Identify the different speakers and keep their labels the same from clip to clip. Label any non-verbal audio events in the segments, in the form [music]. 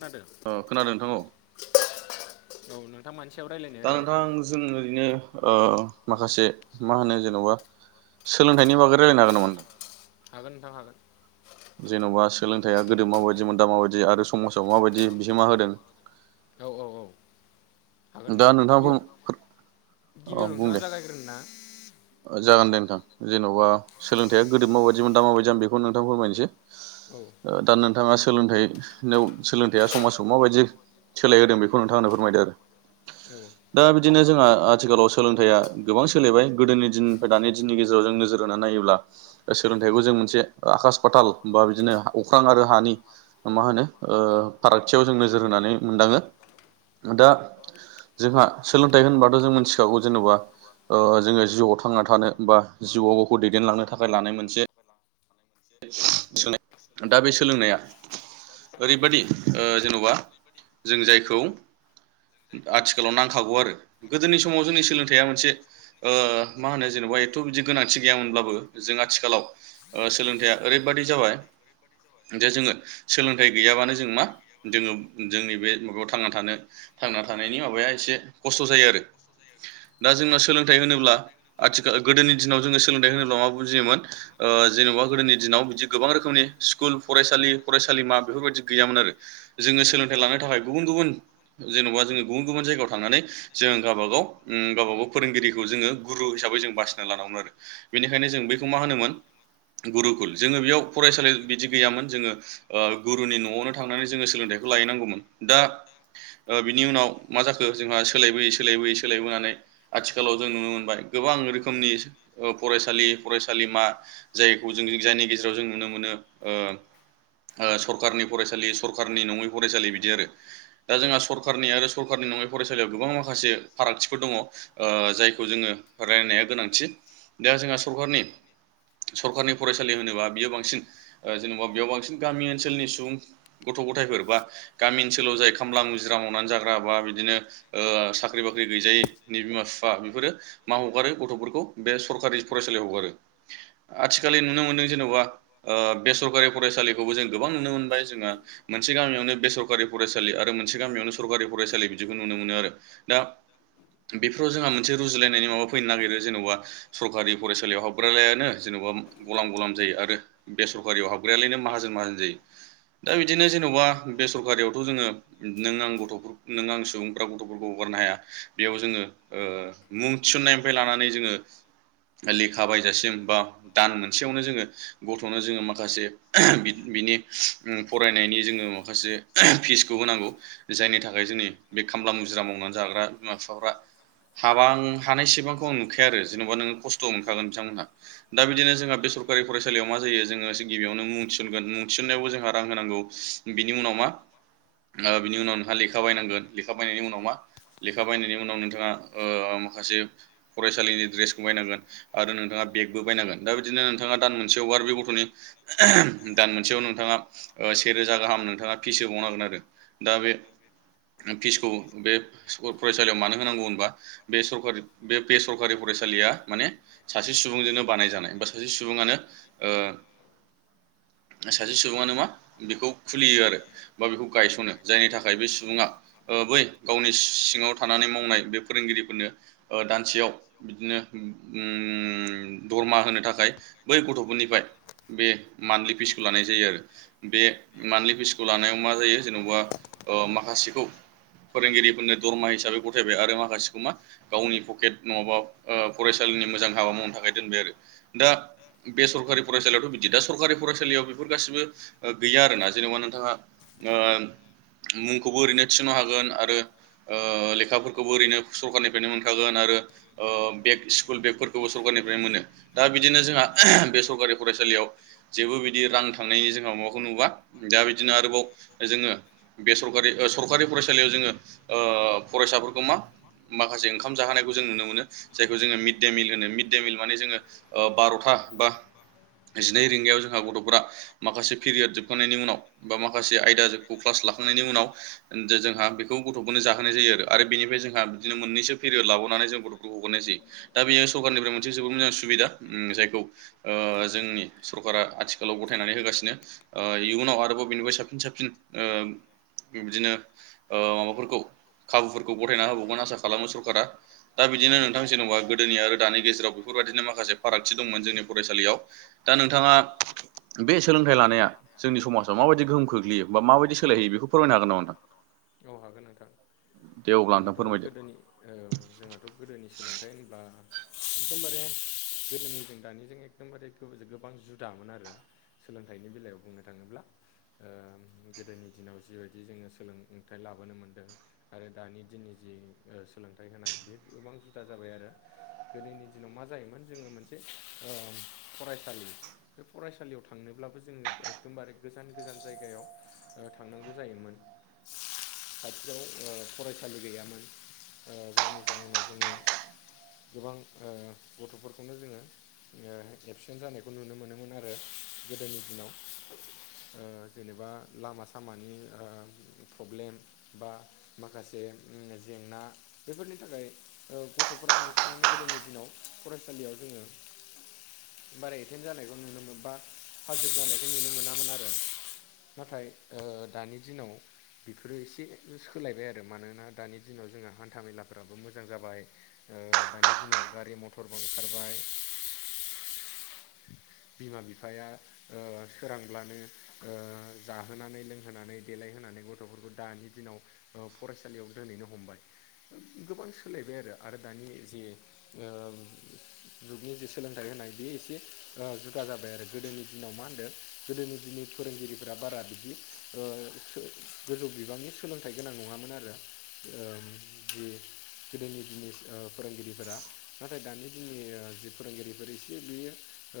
Speaker 1: खोनादों
Speaker 2: अ खोनादों नोंथां औ
Speaker 1: औ नोंथां मानि सायाव रायलायनो
Speaker 2: दा
Speaker 1: ओरैनो
Speaker 2: नोंथां जों ओरैनो ओ माखासे मा होनो जेन'बा सोलोंथाइनि बागै रायलायनो हागोन नामा नों
Speaker 1: हागोन नोंथां हागोन
Speaker 2: जेन'बा सोलोंथाया गोदो माबायदि मोन दा माबायदि आरो समाजाव माबायदि बिहोमा होदों
Speaker 1: औ औ औ हागोन
Speaker 2: दा
Speaker 1: नोंथां
Speaker 2: नोंथाङा
Speaker 1: गिबियाव
Speaker 2: अ
Speaker 1: गिबियाव
Speaker 2: बुं
Speaker 1: नोंथाङा
Speaker 2: दे
Speaker 1: जागाय गोर गोन ना
Speaker 2: जागोन दे नोंथां
Speaker 1: औ
Speaker 2: जेन'बा सोलोंथाइया गोदो माबायदिमोन दा माबायदि आं बेखौ नोंथां फोरमायनोसै।
Speaker 1: औ
Speaker 2: दा नोंथाङा सोलोंथाइ सोलोंथाइया समाजाव माबायदि सोलाय होदों बेखौ नोंथाङा आंनो फोरमायदो आरो
Speaker 1: औ
Speaker 2: दा बिदिनो जोंहा आथिखालाव सोलोंथाइया गोबां सोलिबाय गोदोनि दिननि दानि दिननि गेजेराव जों नोजोर होनानै नायोब्ला सोलोंथाइखौ जों मोनसे आकास फाथाल बा बिदिनो अख्रां आरो हानि मा होनो फारागथियाव जों नोजोर होनानै मोनदाङो दा जोंहा सोलोंथाइ होनबाथ' जों मिथिखागौ जेनेबा जोङो जिउवाव थांना थानो बा जिउवाव गावखौ दैदेनलांनो थाखाय लानाय मोनसे सोलोंनाय दा बे सोलोंनाया ओरैबादि ओ जेन'बा जों जायखौ आथिखालाव नांखागौ आरो गोदोनि समाव जोंनि सोलोंथाइया मोनसे ओ मा होनो जेनेबा एथ' बिदि गोनांथि गैयामोनब्लाबो जों आथिखालाव ओ सोलों थाइया ओरैबादि जाबाय दा जोङो सोलोंथाइ गैयाबानो जों मा जोङो जोंनि बे माबायाव थांना थानो थांना थानायनि माबाया एसे खस्थ' जायो आरो दा जोंना सोलोंथाइ होनोब्ला आथिखाल गोदोनि दिनाव जोङो सोलोंथाइ होनोब्ला मा बुजियोमोन जेन'बा गोदोनि दिनाव बिदि गोबां रोखोमनि स्कुल फरायसालि फरायसालिमा बेफोरबायदि गैयामोन आरो। जोङो सोलोंथाइ लानो थाखाय गुबुन गुबुन जेन'बा जोङो गुबुन गुबुन जायगायाव थांनानै जों गावबा गाव गावबा गाव फोरोंगिरिखौ जोङो गुरु हिसाबै जों बासिना लानांगौ आरो। बेनिखायनो जों बेखौ मा होनोमोन गुरुकुल जोङो बेयाव फरायसालि बिदि गैयामोन जोङो ओ गुरुनि न'आवनो थांनानै जोङो सोलोंथाइखौ लाहैनांगौमोन दा बिनि उनाव मा जाखो जोंहा सोलायबोयै सोलायबोयै सोलायबोनानै आथिखालाव जों नुनो मोनबाय गोबां रोखोमनि फरायसालि फरायसालिमा जायखौ जों जायनि गेजेराव जों नुनो मोनो ओ सरखारनि फरायसालि सरखारनि नङै फरायसालि बिदि आरो। दा जोंहा सरखारनि आरो सरकारनि नङै फरायसालियाव गोबां माखासे फारागथिफोर दङ। जायखौ जोङो रायलायनाया गोनांथि दा जोंहा सरखारनि सरखारनि फरायसालि होनोबा बियो बांसिन जेन'बा बेयाव बांसिन गामि ओनसोलनि सुबुं गथ' गथायफोर बा गामि ओनसोलाव जाय खामला हाजिरा मावनानै जाग्रा बा बिदिनो साख्रि बाख्रि गैजायैनि बिमा बिफा बेफोरो मा हगारो गथ'फोरखौ बे सरखारि फरायसालियाव हगारो आथिखालनि नुनो मोनदों जेन'बा ओ बे सरखारि फरायसालिखौबो जों गोबां नुनो मोनबाय जोङो। मोनसे गामियावनो बेसरखारि फरायसालि आरो मोनसे गामियावनो सरखारि फरायसालि बिदिखौ नुनो मोनो आरो। दा बेफोराव जोंहा मोनसे रुजुलायनाय नआव फैनो नागिरो जेनेबा सरखारि फरायसालियाव हाबग्रालायानो जेन'बा गलाम गलाम जायो आरो बेसरखारियाव हाबग्रायालायनो माहाजोन माहाजोन जायो। दा बिदिनो जेन'बा बेसरखारियावथ' जोङो नों आं गथ' नों आं सुबुंफ्रा गथ'फोरखौ हगारनो हाया बेयाव जोङो ओ मुं थिसन्नायनिफ्राय लानानै जोङो लेखा बायजासिम बा दान मोनसेयावनो जोङो गथ'नो जोङो माखासे बिनि फरायनायनि जोङो माखासे फिसखौ होनांगौ। जायनि थाखाय जोंनि बे खामला मुजिरा मावनानै जाग्रा बिमा बिफाफ्रा हाबा आ हानायसेबांखौ आं नुखाया आरो जेन'बा नोङो खस्थ' मोनखागोन बिथांमोनहा। दा बिदिनो जोंहा बे सरकारि फरायसालियाव मा जायो जोङो गिबियावनो मुं थि नु थिसननायावबो जोंहा रां होनांगौ बिनि उनाव मा? बिनि उनाव नोंहा लेखा बायनांगोन लेखा बायनायनि उनाव मा? लेखा बायनायनि उनाव नोंथाङा ओ माखासे फरायसालिनि ड्रेसखौ बायनांगोन आरो नोंथाङा बेग बो बायनांगोन दा बिदिनो नोंथाङा दान मोनसेयाव बा बे गथ'नि दान मोनसेयाव नोंथाङा से रोजा गाहाम नोंथाङा फिस होबावनांगोन आरो दा बे फिसखौ बे फरायसालियाव मानो होनांगौ होनबा बे सरकारि बे बेसरकारि फरायसालिया माने सासे सुबुंजोंनो बानाय जानाय बा सासे सुबुङानो ओ सासे सुबुङानो मा बेखौ खुलियो आरो बा बेखौ गायसनो जायनि थाखाय बे सुबुङा ओ बै गावनि सिङाव थानानै मावनाय बे फोरोंगिरिफोरनो ओ दानसेयाव बिदिनो उम दरमा होनो थाखाय बै गथ'फोरनिफ्राय बे मान्थलि फिसखौ लानाय जायो आरो बे मान्थलि फिसखौ लानायाव मा जायो जेन'बा ओ माखासेखौ फोरोंगिरिफोरनो दरमा हिसाबै गथायबाय आरो माखासेखौ मा गावनि पकेट नङाबा फरायसालिनि मोजां हाबा मावनो थाखाय दोनबाय आरो दा बे सरकारि फरायसालियावथ' बिदि दा सरकारि फरायसालियाव बेफोर गासिबो गैया आरोना जेन'बा नोंथाङा ओ मुंखौबो ओरैनो थिसननो हागोन आरो ओ लेखाफोरखौबो ओरैनो सरखारनिफ्रायनो मोनखागोन आरो ओ बेग स्कुल बेगफोरखौबो सरखारारनिफ्रायनो मोनो दा बिदिनो जोंहा बे सरकारि फरायसालियाव जेबो बिदि रां थांनायनि जोंहा माबाखौ नुवा दा बिदिनो आरोबाव जोङो बे सरकारि ओ सरकारि फराय सालियाव जोङो ओ फरायसाफोरखौ मा माखासे ओंखाम जोहोनायखौ जों नुनो मोनो जायखौ जोङो मिडे मिल होनो मिड दे मिल माने जोङो बार'था बा जिनै रिंगायाव जोंहा गथ'फोरा माखासे पिरियद जोबखांनायनि उनाव बा माखासे आयदाखौ क्लास लाखांनायनि उनाव जे जोंहा बेखौ गथ'फोरनो जाहोनाय जायो आरो बेनिफ्राय जोंहा बिदिनो मोननैसो पेरियद लाबाव नानै गथ'फोरखौ हगारनाय जायो दा बे सखारनिफ्राय मोजां सुबिदा उम जायखौ ओ जोंनि सरकारा आथिखालाव गथायनानै होगासिनो ओ इयुनाव आरोबाव बिनिफ्राय साबसिन साबसिन ओ बिदिनो ओ माबाफोरखौ खाबुफोरखौ गथायना होबावगोन आसा खालामो सरकारा दा बिदिनो नोंथां जेन'बा गोदोनि आरो दानि गेजेराव बेफोरबायदिनो माखासे फारागथि दंमोन जोंनि फरायसालियाव दा नोंथाङा बे सोलोंथाइ लानाया जोंनि समाजाव माबायदि गोहोम खोख्लैयो बा माबायदि
Speaker 1: माबायदि सोलायो बेखौ फोरमायनो हागोन नोंथां औ हागोन नोंथां
Speaker 2: दे अब्ला नोंथां
Speaker 1: जोंहाथ'
Speaker 2: फोरमायदो
Speaker 1: गोदोनि औ जोंहाथ' गोदोनि सोलोंथाइ होनबा एकदमबारे गोदोनिजों दानिजों एखदमबारे गो गोबां जुदामोन आरो सोलोंथाइनि बेलायाव बुंनो थाङोब्ला ओ गोदोनि दिनाव जिबायदि जोङो सोलोंथाइ लाबोनो मोन्दों आरो दानि दिननि जि सोलोंथाइ होनाय बे गोबां जुदा जाबाय आरो गोदोनि दिनाव मा जायोमोन जोङो मोनसे ओ फरायसालि बे फरायसालियाव थांनोब्लाबो जोङो एकदमबारे गोजान गोजान जायगायाव थांनांगौ जायोमोन खाथियाव ओ फरायसालि गैयामोन ओ जायनि जाहोनाव जोङो गोबां ओ गथ'फोरखौनो जोङो ओ एबसेन्ट जानायखौ नुनो मोनोमोन आरो गोदोनि दिनाव ओ जेनेबा लामा सामानि ओ प्रब्लेम बा माखासे जेंना बेफोरनि थाखाय ओ गथ'फोरा बांसिनानो गोदोनि दिनाव फरायसालियाव जोङो बारा एटेन जानायखौ नुनो मोना बा हाजिर जानायखौ नुनो मोनामोन आरो नाथाय ओ दानि दिनाव बेफोरो एसे सोलायबाय आरो मानोना दानि दिनाव जोंहा हान्था मेलाफोराबो मोजां जाबाय ओ दानि दिनाव गारि मथरबो ओंखारबाय बिमा बिफाया ओ सोरांब्लानो ओ जा होनानै लोंहोनानै देलायहोनानै गथ'फोरखौ दानि दिनाव फरायसालियाव दोनहैनो हमबाय गोबां सोलायबाय आरो आरो दानि जे ओ जुगनि जि सोलोंथाइ होनाय बे एसे जुदा जाबाय आरो गोदोनि दिनाव मा होनदों गोदोनि दिनै फोरोंगिरिफ्रा बारा ओ बिदि गोजौ बिबांनि सोलोंथाइ गोनां नङामोन आरो ओं बि गोदोनि दिनि फोरोंगिरिफोरा नाथाय दानि दिननि जि फोरोंगिरिफोर एसे बियो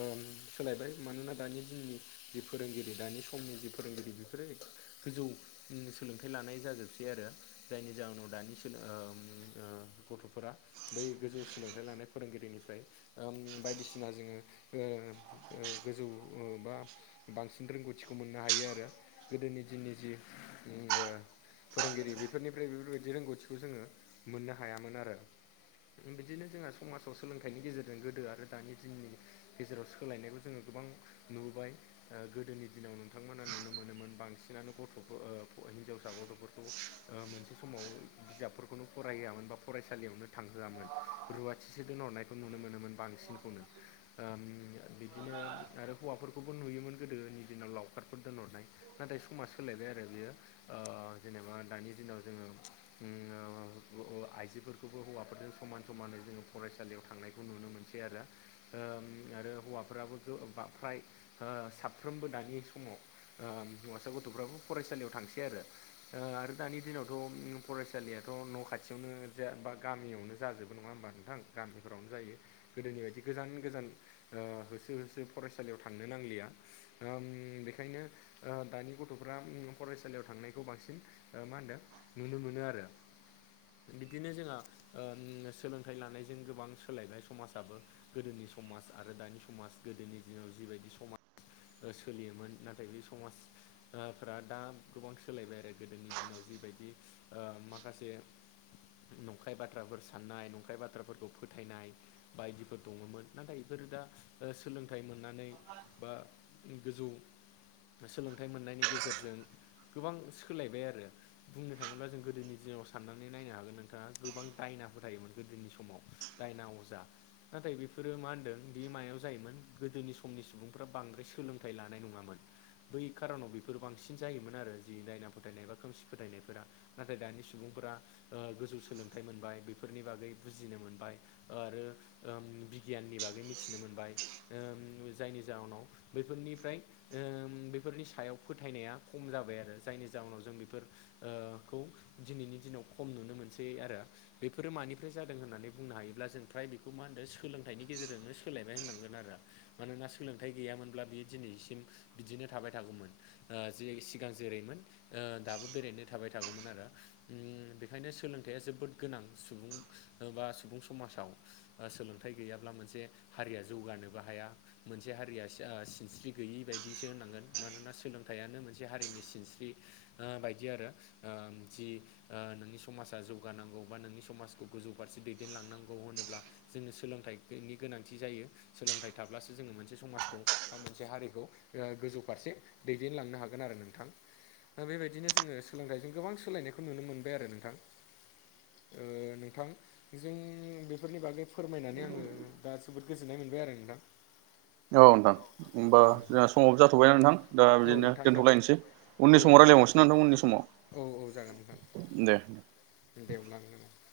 Speaker 1: ओम सोलायबाय मानोना दानि दिननि जि फोरोंगिरि दानि समनि जि फोरोंगिरि बेफोरो गोजौ ओ सोलोंथाइ लानाय जाजोबसै आरो जायनि जाहोनाव दानि सोलो ओम ओम गथ'फोरा बै गोजौ सोलोंथाइ लानाय फोरोंगिरिनिफ्राय ओम बायदिसिना जोङो ओ ओ गोजौ बा बांसिन रोंगौथिखौ मोननो हायो आरो गोदोनि दिननि जि फोरोंगिरि बेफोरनिफ्राय बेफोरबायदि रोंगौथिखौ जोङो मोननो हायामोन आरो बिदिनो जोंहा समाजाव सोलोंथाइनि गेजेरजों गोदो आरो दानि दिननि गेजेराव सोलायनायखौ जोङो गोबां नुबोबाय गोदोनि दिनाव नोंथांमोना नुनो मोनो मोनोमोन बांसिनानो गथ' हिनजावसा गथ'फोरखौ मोनसे समाव बिजाब खौनो फरायहोआमोन बा फरायसालियावनो थांहोआमोन रुवाथिसो दोनहरनायखौ नुनो मोनोमोन बांसिनखौनो बिदिनो आरो हौवाफोरखौबो नुयोमोन गोदोनि दिनाव लावखारफोर दोनहरनाय नाथाय समाज सोलायबाय आरो बियो जेनेबा दानि दिनाव जोङो आइजोफोरखौबो हौवाफोरजों समान समानै जोङो फरायसालियाव थांनायखौ नुनो मोनो सै आरो दा आरो हौवाफोराबो फ्राय साफ्रोमबो दानि समाव हौवासा गथ'फ्राबो फरायसालियाव थांसै आरो आरो दानि दिनावथ' फरायसालियाथ' न' खाथियावनो बा गामियावनो जाजोबो नङा होमबा नोंथां गामिफोरावनो जायो गोदोनि बायदि गोजान गोजान ओ होसो होसो फरायसालियाव थांनो नांलिया आम बेखायनो दानि गथ'फ्रा फरायसालियाव थांनायखौ बांसिन ओ मा होनदों नुनो मोनो आरो बिदिनो जोंहा सोलोंथाइ लानायजों गोबां सोलायबाय समाजाबो गोदोनि समाज आरो दानि समाज गोदोनि दिनाव जिबायदि समाज सोलियोमोन नाथाय बे समाज फोर दा गोबां सोलायबाय आरो गोदोनि दिनाव जिबायदि माखासे नंखाय बाथ्राफोर साननाय नंखाय बाथ्राफोरखौ फोथायनाय बायदिफोर दङमोन नाथाय बेफोरो दा सोलोंथाइ मोननानै बा गोजौ सोलोंथाइ मोननायनि गेजेरजों गोबां सोलायबाय आरो बुंनो थाङोब्ला जों गोदोनि दिनाव साननानै नायनो हागोन नोंथाङा गोबां दायना फोथायोमोन गोदोनि समाव दायना अजा नाथाय बेफोरो मा होनदों बे मायाव जायोमोन गोदोनि समनि सुबुंफ्रा बांद्राय सो सोलोंथाइ लानाय नङामोन बै खार'नाव बेफोर बांसिन जायोमोन आरो जि दायना फोथायनाय बा खोमसि फोथायनायफोरा नाथाय दानि सुबुंफोरा ओ गोजौ सोलोंथाइ मोनबाय बेफोरनि बागै बुजिनो मोनबाय आरो ओम बिगियाननि बागै मिथिनो मोनबाय ओम जायनि जाहोनाव बेफोरनिफ्राय बेफोरनि सायाव फोथायनाया खम जाबाय आरो जायनि जाहोनाव जों बेफोर खौ दिनैनि दिनाव खम नुनो मोनसै आरो बेफोरो मानिफ्राय जादों होननानै बुंनो हायोब्ला जों फ्राय बेखौ मा होनदों सोलोंथाइनि गेजेरजोंनो सोलायबाय होननांगोन आरो मानोना सोलोंथाइ गैयामोन अब्ला बियो दिनैसिम बिदिनो थाबाय थागौमोन जे सिगां जेरैमोन दाबो बेरायनो थाबाय थागौमोन आरो बेखायनो सोलोंथाइया जोबोद गोनां सुबुं बा सुबुं समाजाव सोलोंथाइ गैयाब्ला मोनसे हारिया जौगानोबो हाया मोनसे हारिया सिनस्रि गैयि बायदिसो होनांगोन मानोना सोलोंथाइयानो मोनसे हारिनि सिनस्रि। बायदि आरो ओ जि ओ नोंनि समाजा जौगानांगौ बा नोंनि समाजखौ गोजौ फारसे दैदेनलांनांगौ होनोब्ला जोङो सोलोंथाइनि गोनांथि जायो सोलोंथाइ थाब्लासो जोङो मोनसे समाजखौ मोनसे हारिखौ गोजौ फारसे दैदेनलांनो हागोन आरो नोंथां। दा बेबायदिनो जोङो सोलोंथाइजों गोबां सोलायनायखौ नुनो मोनबाय आरो नोंथां। ओ नोंथां जों बेफोरनि बागै फोरमायनानै आङो दा जोबोद गोजोननाय मोनबाय आरो नोंथां।
Speaker 2: औ नोंथां होमबा
Speaker 1: उम
Speaker 2: जों समाव जाथ'बायना नोंथां दा
Speaker 1: औ
Speaker 2: बिदिनो
Speaker 1: नोंथां जाबाय
Speaker 2: दोनथ'लायनोसै। उननि
Speaker 1: औ औ
Speaker 2: समाव
Speaker 1: जागोन
Speaker 2: रायलायबावनोसै
Speaker 1: नोंथां
Speaker 2: उननि समाव
Speaker 1: औ औ जागोन नोंथां।
Speaker 2: दे
Speaker 1: दे अब्ला [unintelligible]